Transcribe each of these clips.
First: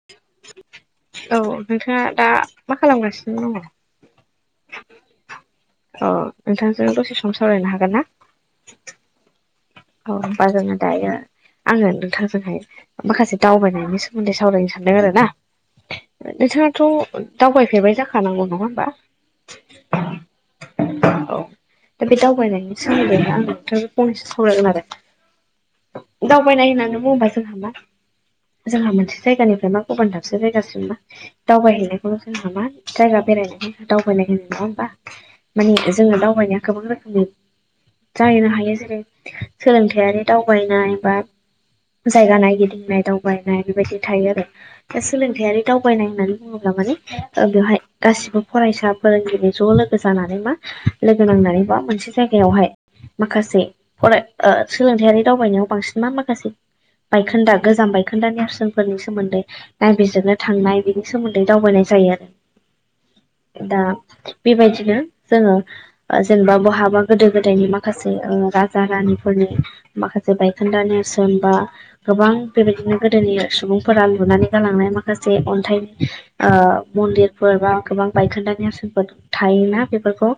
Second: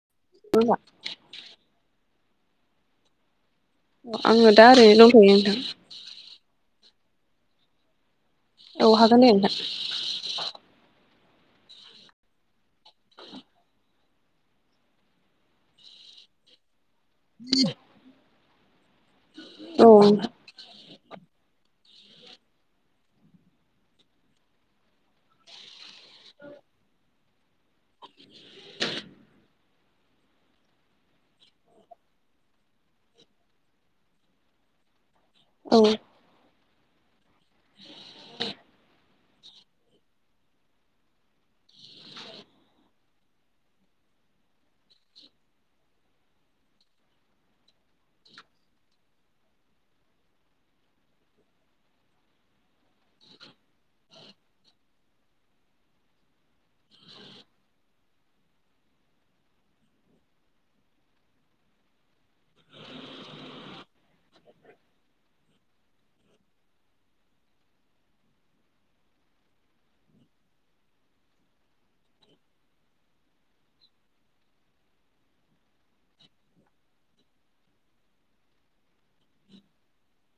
द उ औ नोंथाङा दा मा खालामगासिनो दङ? आङो दा ओरैनो दंथ'यो नोंथां। अ नोंथांजों दसे सम सावरायनो हागोन ना? औ हागोन दे नोंथां अ होमबा जोङो दायो आङो नोंथांजोंहाय माखासे दावबायनायनि सोमोन्दै सावरायनो सानदों आरो ना। ओ नोंथाङनाथ' दावबायफेरबाय जाखानांगौ नङा होमबा? औ औ दा बे दावबायनायनि सोमोन्दै आं नोंथांजो फंनैसो सावरायगोन आरो दावबायनाय होननानै बुङोबा जोंहा मा जोंहा मोनसे जायगानिफ्राय मा गुबुन दाबसे जायगासिम मा दावबायहैनायखौनो जोंहा मा जायगा बेरायनायनि दावबायनाय होनो नङा होमबा? माने नोंथां जोङो दावबायनाया गोबां रोखोमनि जाहैनो हायो जेरै सोलोंथायारि दावबायनाय बा जायगा नायगिदिंनाय दावबायनाय बेबायदि थायो आरो। दा सोलोंथायारि दावबायनाय होननानै बुङोब्ला माने ओ बेवहाय गासिबो फरायसा फोरोंगिरि ज' लोगो जानानै बा लोगो नांनानैबा मोनसे जायगायावहाय माखासे फराय ओ सोलोंथायारि दावबायनायाव बांसिन मा माखासे बायखोन्दा गोजाम बायखोन्दानि नेरसोनफोरनि सोमोन्दै नायबिजिरनो थांनाय बिनि सोमोन्दै दावबायनाय जायो आरो दा बेबायदिनो जोङो जेनेबा बहाबा गोदो गोदायनि माखासे ओ जागानिफोरनि माखासे बायखोन्दा नेरसोन बा गोबां बेबायदिनो गोदोनि सुबुंफोरा लुनानै गालांनाय माखासे अन्थाइनि ओ मन्दिरफोर बा गोबां बायखोन्दानि आसोनफोर थायोना बेफोरखौ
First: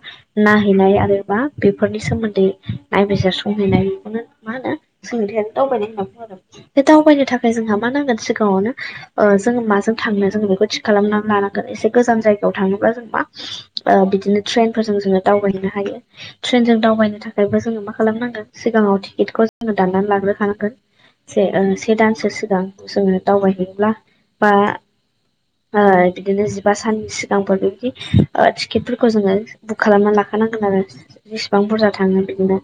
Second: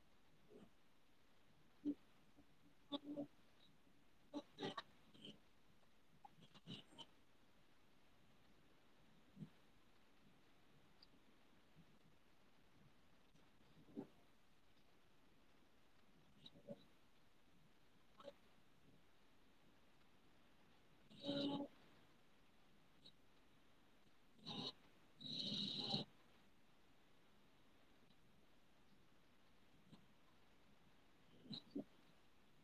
नायहैनाय आरोबा बेफोरनि सोमोन्दै नायबिजिर संहैनाय बेखौनो मा होनो सोलोंथाइानो दावबायनाय होनना बुङो। आरो बे दावबायनो थाखाय जोंहा मा नांगोन सिगाङावनो ओ जोङो माजों थांनो जोङो बेखौ थि खालामनानै लानांगोन एसे गोजान जायगायाव थाङोब्ला जों मा ओ बिदिनो ट्रेन फोरजों जोङो दावबायनो हायो ट्रेनजों दावबायनो थाखायबो ज जोङो मा खालामनांगोन सिगाङाव टिकेटखौ जोङो दाननानै लाग्रोखानांगोन से ओ से दानसो सिगां जोङो दावबायहैयोब्ला बा ओ बिदिनो जिबा साननि सिगांफोर बेदि ओ टिकेटफोरखौ जोङो बुक खालामनानै लाखानांगोन आरो जसिबां बुरजा थाङो बिदिनो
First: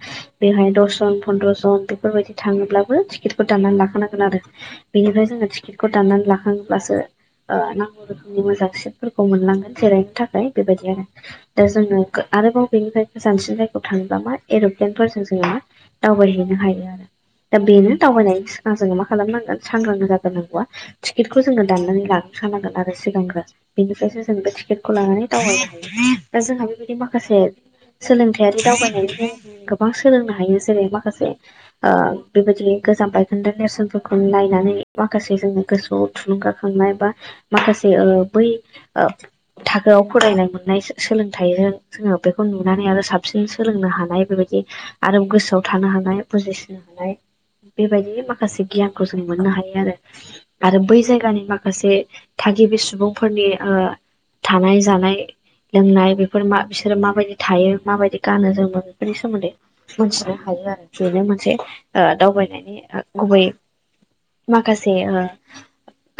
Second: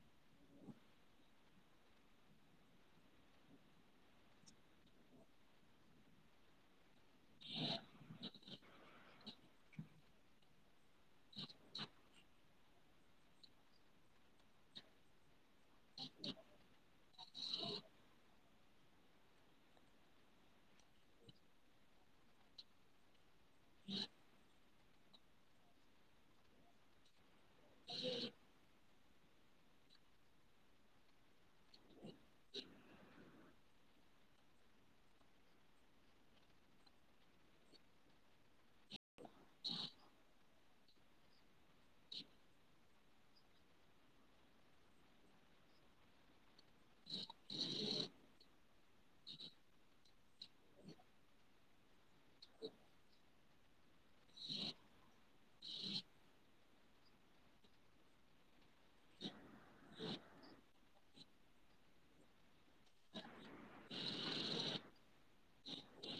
बेहाय दसजन फन्द्र जन बेफोरबायदि थाङोब्लाबो टिकेटफोर दाननानै लाखानांगोन आरो बेनिफ्राय जोङो टिकेटखौ दाननानै लाखांब्लासो ओ नांगौ रोखोमनि मोजांसिनफोरखौ मोननांगोन जिरायनो थाखाय बेबायदि आरो। दा जोङो आरोबाव बेनिफ्रायजानसिन जायगायाव थाङोब्ला मा एर' ल्फेन फोरजों जोङो दावबायहैनो हायो आरो। दा बेनो दावबायनायनि सिगां जोङो मा खालामनांगोन सांग्रां जाज्रोनांगौआ टिकेटखौ जोङो दाननानै लाखानांगोन आरो सिगांग्रो बेनिफ्रायसो जों बे टिकेटखौ लानानै दावबायायो दा जोंहा बेबायदि माखासे सोलोंथायारि दावबायनायनिफ्राय गोबां सोलोंनो हायो जेरै माखासे ओ बेबायदि गोजाम बायखोनदों नेरसोनफोरखौ नायनानै माखासे जोङो गोसोआव थुलुंगाखांनाय बा माखासे ओ बै ओ थाखोआव फरायनाय मोनो नाय सोलोंथाइजों जोङो बेखौ नुनानै आरो साबसिन सोलोंनो हानाय बेबायदि आरो गोसोआव थानो हानाय बुजिसनो हानाय बेबायदि माखासे गियानखौ जों मोननो हायो आरो आरो बै जायगानि माखासे थागिबि सुबुंफोरनि ओ थानाय जानाय लोंनाय बेफोर मा बिसोरो माबायदि थायो माबायदि गानो जोम मोनो बेफोरनि‌ सोमोन्दै मोनथिनो हायो आरो बेनो मोनसे दावबायनायनि गुबै माखासे ओ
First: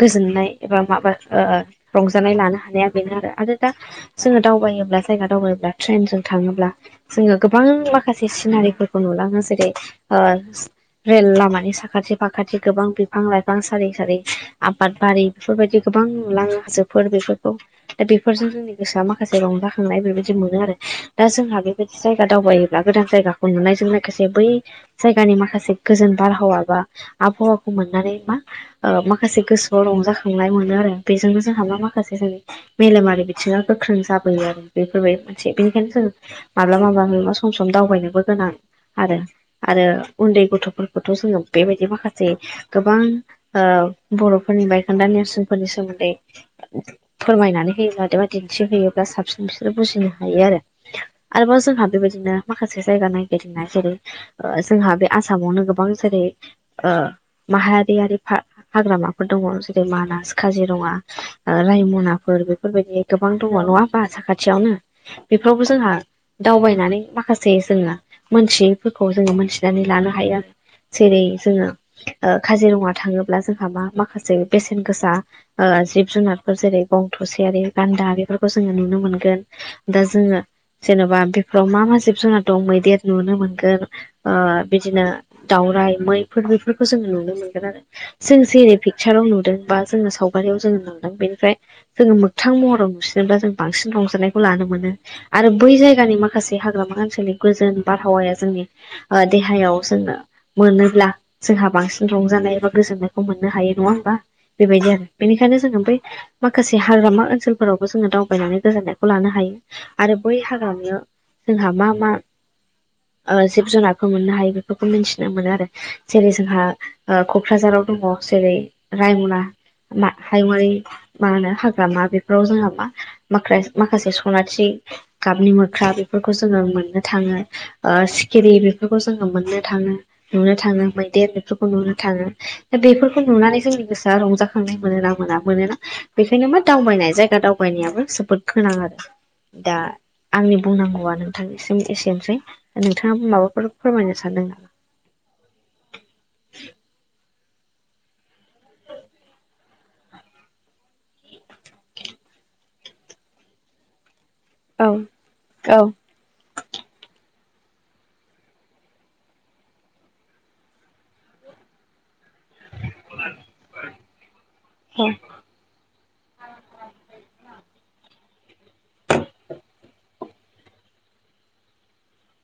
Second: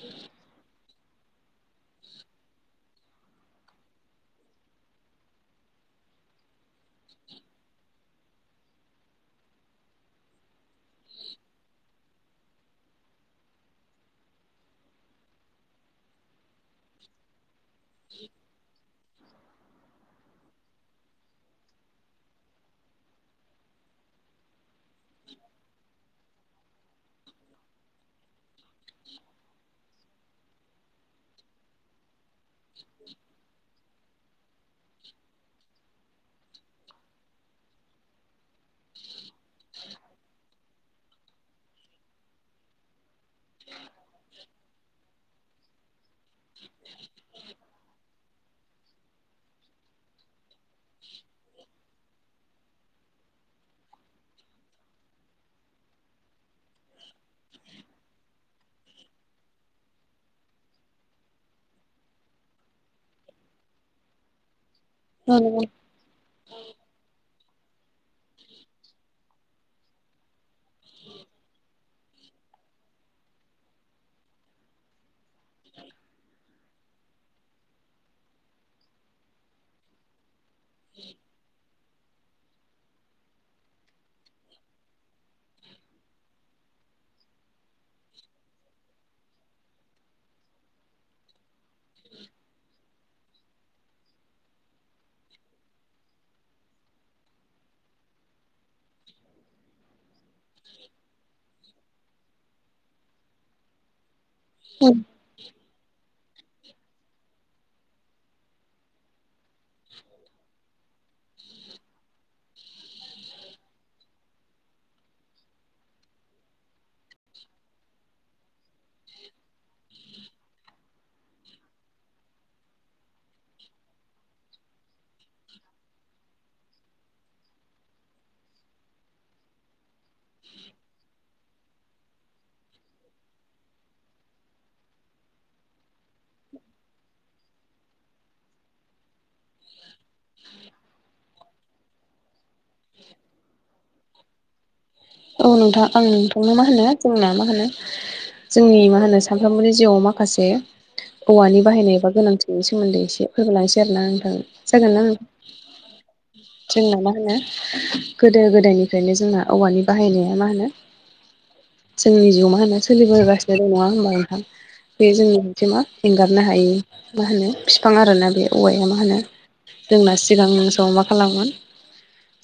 गोजोननाय एबा माबा ओ रंजानाय लानो हानाया बेनो आरो आरो दा जोङो दावबायोब्ला जायगा दावबायोब्ला ट्रेनजों थाङोब्ला जोङो गोबां माखासे सिनारिफोरखौ नुलाङो जेरै रेल लामानि साखाथि फाखाथि गोबां बिफां लाइफां सारि सारि आबाद बारि बेफोरबायदि गोबां नुलाङो हाजोफोर बेफोरखौ दा बेफोरजों जोंनि गोसोआ माखासे टबफं पस [unintelligible] रंजाखांनाय बेबायदि मोनो आरो दा जोंहा बेबायदि जायगा दावबायोब्ला गोदान जायगाखौ नुनायजों लोगोसे बै जायगानि माखासे गोजोन बारहावा बा आबहावाखौ मोननानै मा ओ माखासे गोसोआव रंजाखांनाय मोनो आरो बेजोंनो जोंहा मा माखासे जों मेलेमारि बिथिङा गोख्रों जाबोयो आरो बेफोरबायदि मोनसे बेनिखायनो जों माब्ला माबा नैबा सम सम दावबायनोबो गोनां आरो आरो उन्दै गथ'फोरखौथ' जोङो बेबायदि माखासे गोबां ओ बर'फोरनि ब खान्दा नेरसोनफोरनि सोमोन्दै फोरमायनानै होयोब्ला दिन्थिहैयोब्ला साबसिन बिसोरो बुजिनो हायो आरो आरोबाव जोंहा बेबायदिनो माखासे जायगा नायागदिनाय जेरै- जोंहा बे आसामावनो गोबां जेरै ओ माहारियारि हाग्रामाफोर दङ' जेरै मानास काजिरंङा ओ रायमनाफोर बेफोरबायदि गोबां दङ' नंङा होमबा साखाथियावनो बेफोरावबो जोंहा दावबायनानै माखासे जोंङो मोनथियैफोरखौ जोंङो मोनथिनानै लानो हायो। जेरै जोंङो काजिरङा थांङोब्ला जोंहा मा माखासे बेसेन गोसा ओ जिब जुनारफोर जेरै गं थसेयारि गान्दा बेफोरखौ जोंङो नुनो मोनगोन दा जोंङो जेन'बा बेफोराव मा मा जिब जुनार दं मैदेर नुनो मोनगोन ओ बिदिनो दउराइ मैफोर बेफोरखौ जोंङो नुनो मोनगोन आरो जों जेरै पिकचाराव नुदों बा जोंङो सावगारियाव जोंङो नुदों बेनिफ्राय जोंङो मोगथां महराव नुसिनोब्ला जों बांसिन रंजानायखौ लानो मोनो आरो बै जायगानि माखासे हाग्रामा ओनसोलनि गोजोन बारहावाया जोंनि देहायाव जोंनो मोनोब्ला जोंहा बांसिन रंजानाय एबा गोजोननायखौ मोननो हायो नंङा होमबा औ बेबायदि बेनिखायनो जोंङो बै माखासे हाग्रामा ओनसोलफोरावबो जोंङो दावबायनानै गोजोननायखौ लानो हायो। आरो बै हाग्रामायाव जोंहा मा मा ओ जिब जुनारखौ मोननो हायो बेफोरखौ मिन्थिनो मोनो आरो जेरै जोंहा ओ क'क्राझाराव दंङ जेरै रायमना हायुंङारि मा होनो हाग्रामा बेफोराव जों मा माखासे सनाथि गाबनि मोख्रा बेफोरखौ जोंङो मोननो थांङो सिखिरि बेफोरखौ जोंङो मोननो थांङो नुनो थांङो मैदेर बेफोरखौ नुनो थांङो दा बेफोरखौ नुनानै जोंनि गोसोआ रंजा खांनाय मोनोना मोना मोनोना बेखायनो मा दावबायनाय जायगा दावबायनायाबो जोबोद गोनां आरो दा आंनि बुंनांगौआ नोंथांसिम एसेनोसै नोंथांङा माबाफोर फोरमायनो सानदों औ नोंथां औ नोंथां मा होनो जोंना मा होनो जोंनि मा होनो सानफ्रोमबोनि जिउआव माखासे औवानि बाहायनाय एबा गोनांथिनि सोमोन्दै एसे फोबावलायसै आरो ना नोंथां औ जागोन ना नों औ जोंना मा होनो गोदो गोदायनिफ्रायनो जोंना औवानि बाहायनाया मा होनो जोंनि जिउआव मा होनो सोलिबोगासिनो दङ' नंङा होमबा नोंथां औ बे जोंनि बि मा एंगारनो हायि मा होनो बिफां आरोना बे औवाया मा होनो जोंना सिगां नों सम मा खालामो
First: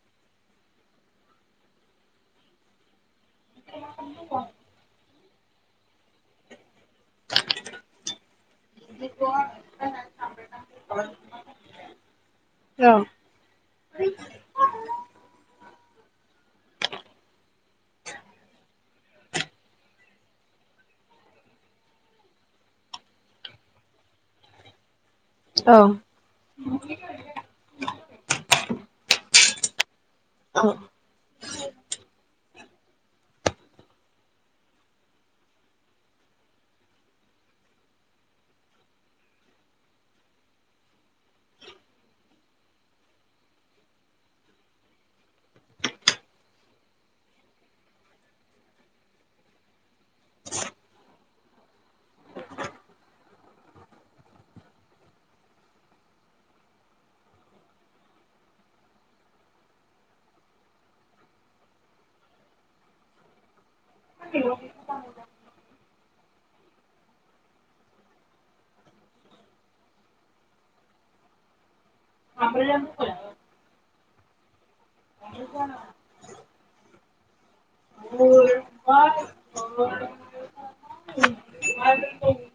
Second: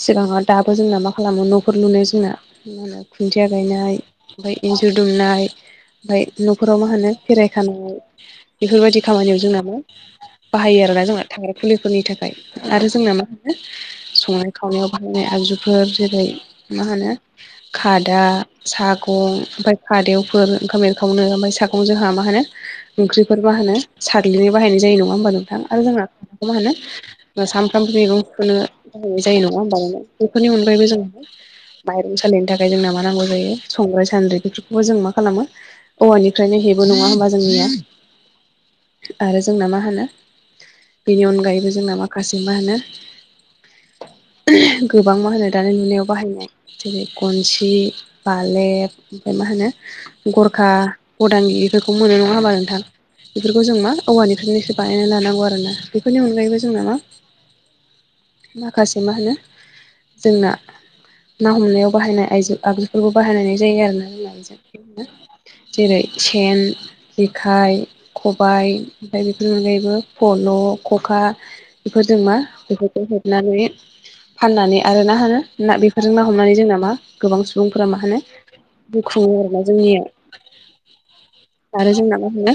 सिगाङाव दाबो जोंना मा खालामो न'फोर लुनाय जोंना मा होनो खुन्थिया गायनाय ओमफाय इन्जुर दुमनाय ओमफाय न'खराव मा होनो खेरायखानाय बेफोरबायदि खामानियाव जोंना मा बाहायो आरोना जोंना थाग्रा फुलिफोरनि थाखाय आरो जोंना मा संनाय खावनायाव बाहायनाय आगजुफोर जेरै मा होनो [inaudible] खादा सागं ओमफाय खादेवफोर ओंखाम एरखावनो ओमफाय सागं जोंहा मा होनो ओंख्रिफोर मा होनो साग्लिनो बाहायनाय जायो नंङा होमबा नोंथां औ आरो जोंहा मा होनो सानफ्रामबो मैगंखोनो बाहायनाय जायो नंङा होमबा बेफोरनि औ अनगायैबो जोंङो माइरं सालिनो थाखाय जोंना मा नांगौ जायो संग्राय सान्द्रि बेफोरखौबो जों मा खालामो औवानिफ्रायनो हेबो नङा होमबा जोंनिया आरो जोंना मा होनो बेनि अनगायैबो जोंना माखासे मा होनो गोबां मा होनो दानि नुनायाव बाहायनाय जेरै गनसि बालेब ओमफ्राय मा होनो गरखा गदानि इफोरखौ मोनो नंङा होमबा नोंथां बेफोरखौ जों मा औवानिफ्रायनो एसे बानायना लानांगौ आरो ना बेफोरनि अनगायैबो जोंना मा माखासे मा होनो जोंना ना हमनायाव बाहायनाय आइजो आगजुफोरखौ बाहायनाय जायो आरो ना [unintelligible] जेरै सेन, जेखाइ, खबाय, ओमफ्राय बेफोर अनगायैबो फल', खखा, बेफोरजों मा बेफोरखौ हेबनानै फाननानै आरो ना होनो न बे नों ना हमनानै जोंना मा गोबां सुबुंफोरा मा होनो बुखुङो आरोना जोंनिया। आरो जोंना मा होनो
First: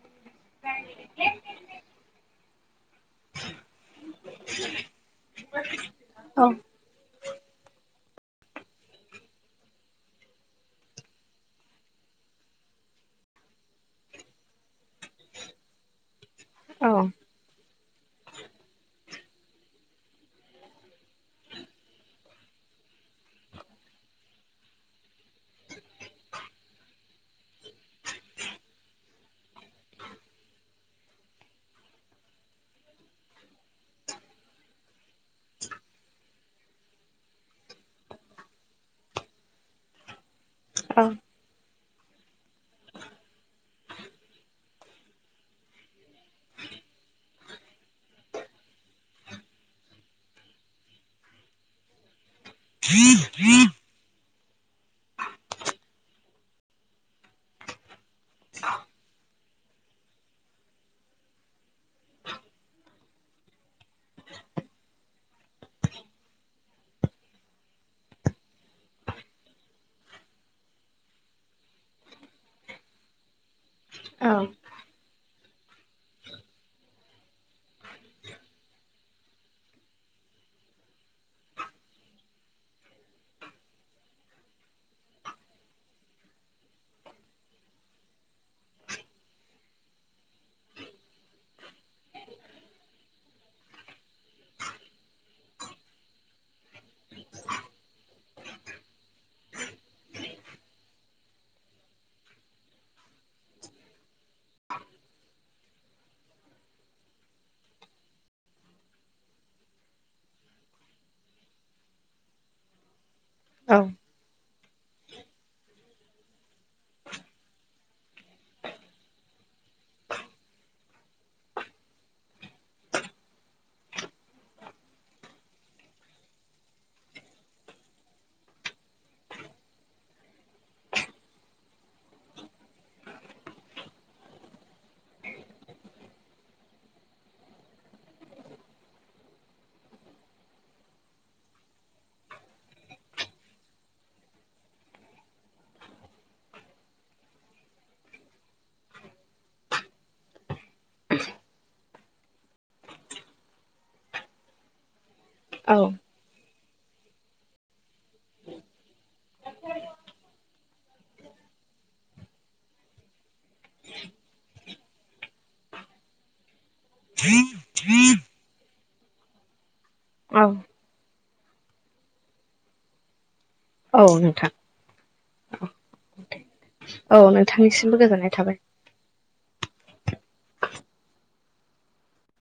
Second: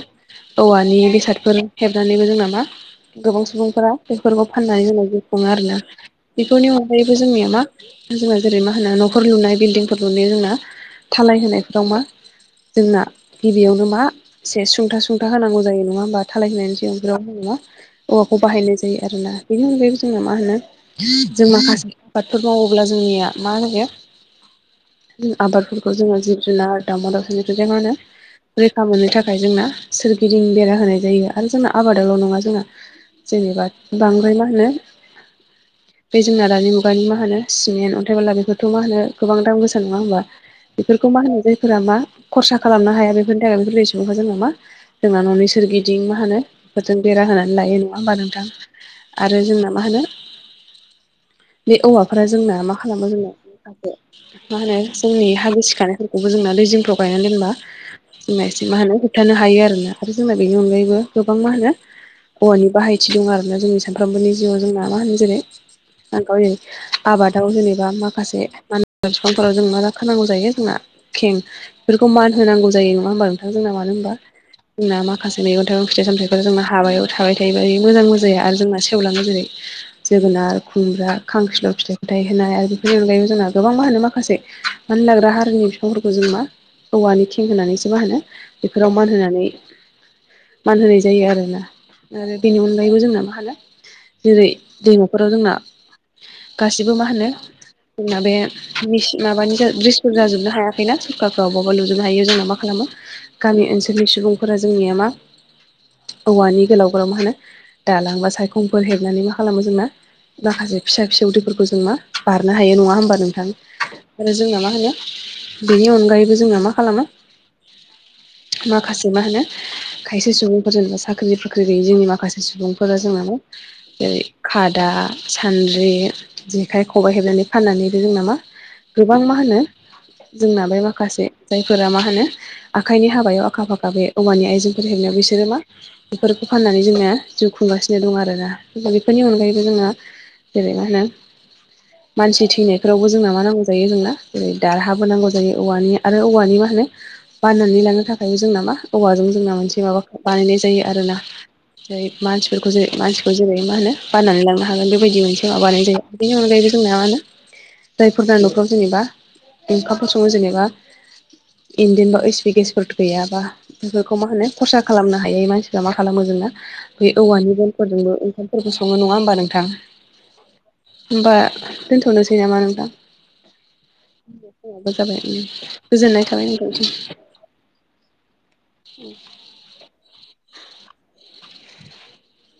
औवानि बेसादफोर हेबनानैबो जोंना मा? गोबां सुबुंफोरा बेफोरखौ फाननानै जोंनाय खुङो आरोना। औ बेफोरनि अनगायैबो जोंनिया मा? जोंहा जेरै मा होनो न'खर लुनाय बिल्डिंफोर लुयो जोंना थालाय होनायफोराव मा? जोंना गिबियावनो मा एसे सुंथा सुंथा होनांगौ जायो नङा होमबा थालाय होनायनि औ ज ओ नङा। औवाखौ बाहायनाय जायो आरोना बेनि अनगायैबो जोङो मा होनो जों माखासे आबादफोर मावो। ब्ला जोंनिया मा होनो? आबादफोरखौ जोङो जिब जुनार दा दानिखौ जो रैखा मोननो थाखाय जोंना सोरगिदिं बेरा होनाय जायो आरो जोंना आबादावल' नङा जोंना जेनेबा बांद्राय मा होनो? बे जोंना दानि मुगानि मा होनो? सिमेन्ट अन्थाइ बला बेफोरथ' मा होनो गोबां दाम गोसा नङा होमबा बेफोरखौ मा होनो जायफोरा मा खरसा खालामनो हाया बेफोरनि थाखाय बेफोरबायदि सख जों नामा? जोंना न'नि सोरगिदिं मा होनो बेफोरजों बेरा होनानै लायो नङा होमबा नोंथां? आरो जोंना मा होनो बे औवा फ्राय जोंना मा खालामो जोंना [unintelligible] मा होनो जोंनि हागो सिखानायफोरखौबो जोंना दै जिंफ्राव गायनानै दोनबा जोंना एसे मा होनो होबथानो हायो आरोना आरो जोंना बेनि अनगायैबो गोबां मा होनो? हौवानि बाहायथि दं आरोना जोंनि सानफ्रोमबोनि जिउआव जोंना मा होनो जेरै [unintelligible] आबादाव जेनेबा माखासे मानसि बिफांफोराव जों मा रोनांगौ जायो जोंना खें बेफोरखौ मान होनांगौ जायो नङा होमबा नोंथां? जोंना मानो होनबा जोंना माखासे मैगनथाइं फिथाइ सामथाइफोर जोंना हाबायाव थाबाय थायोब मोजां मोजाया आरो जोंना सेवलाङो जेरै जोगोनार, खुमब्रा, खांख्रिल' फिथाइ फथाय होनाय आरो बेफोरनि अनगायैबो जोंना गोबां मा होनो माखासे मा होन लाग्रा हारिनि बिफांफोरखौ जों मा औवानि थिं होनानैसो मा होनो बेफोराव मान होनानै मान होनाय जायो आरोना। आरो बेनि अनगायैबो जोंना माहोनो? जेरै दैम'फोराव जोंना गासिबो मा होनो जोंना बे मिसिन माबानि ब्रिजफोर जाजोबनो हायाखैना सोरखारफ्राव अबावबा लुजोबनो हायो जोंना मा खालामो? गामि ओनसोलनि सुबुंफोरा जोंनिया मा औवानि गोलाव गोलाव मा होनो दालांबा सायखंफोर हेबनानै मा खालामो जोंना? माखासे फिसा फिसा उदैफोरखौ जों मा बारनो हायो नङा होमबा नोंथां? औ आरो जोंना मा होनो बेनि अनगायैबो जोंना मा खालामो? माखासे मा होनो? खायसे सुबुंफोर जेनेबा साख्रि बाख्रि गैयै जोंनि माखासे सुबुंफोरा जेनेबा जेरै खादा, सानद्रि जेखाय, खबाइ हेबनानै फाननानैबो जोंनाामा गोबां मा होनो? जोंना बे माखासे जायफोरा मा होनो? आखाइनि हाबायाव आखा फाखा बे अमानि आइजेंफोर हेबनायाव बिसोरो मा? बेफोरखौ फाननानै जोंङो जिउ खुंगासिनो दं आरोना दा बेफोरनि अनगायैबो जोङो जेरै मा होनो? मानसि थैनायफोरावबो जोंना मा नांगौ जायो जोंना जेरै दारहाबो नांगौ जायो औवानि आरो औवानि मा होनो? बाननानै लानो थाखायबो जोंना मा औवाजों जोंना मोनसे माबाखौ बानायनाय जायो। आरो ना जेरै मानसिफोरखौ जै मानसिखौ जेरै मा होनो बनानै लांनो हागोन बेबायदि मोन जोंहा औ बानाय जायो बेनि अनगायैबो जोंहा मा होनो? जायफोर ना न'खराव जेनेबा ओंखामफोर सङो जेनेबा इन्दिनबा ओइस पि गेसफोर गैयाबा बेफोरखौ मा होनो खरसा खालामनो हायै मानसिफ्रा मा खालामो जोंना बे औवानि गनफोरजोंबो ओंखाम सोरबो सङो नङा होमबा नोंथां? औ। होमबा दोनथ'नोसै नामा नोंथां? औ नोंथां जाबाय गोजोननाय थाबाय नोंथांनिसिम बिथांनिसिमबो गोजोननाय थाबाय। [inaudible]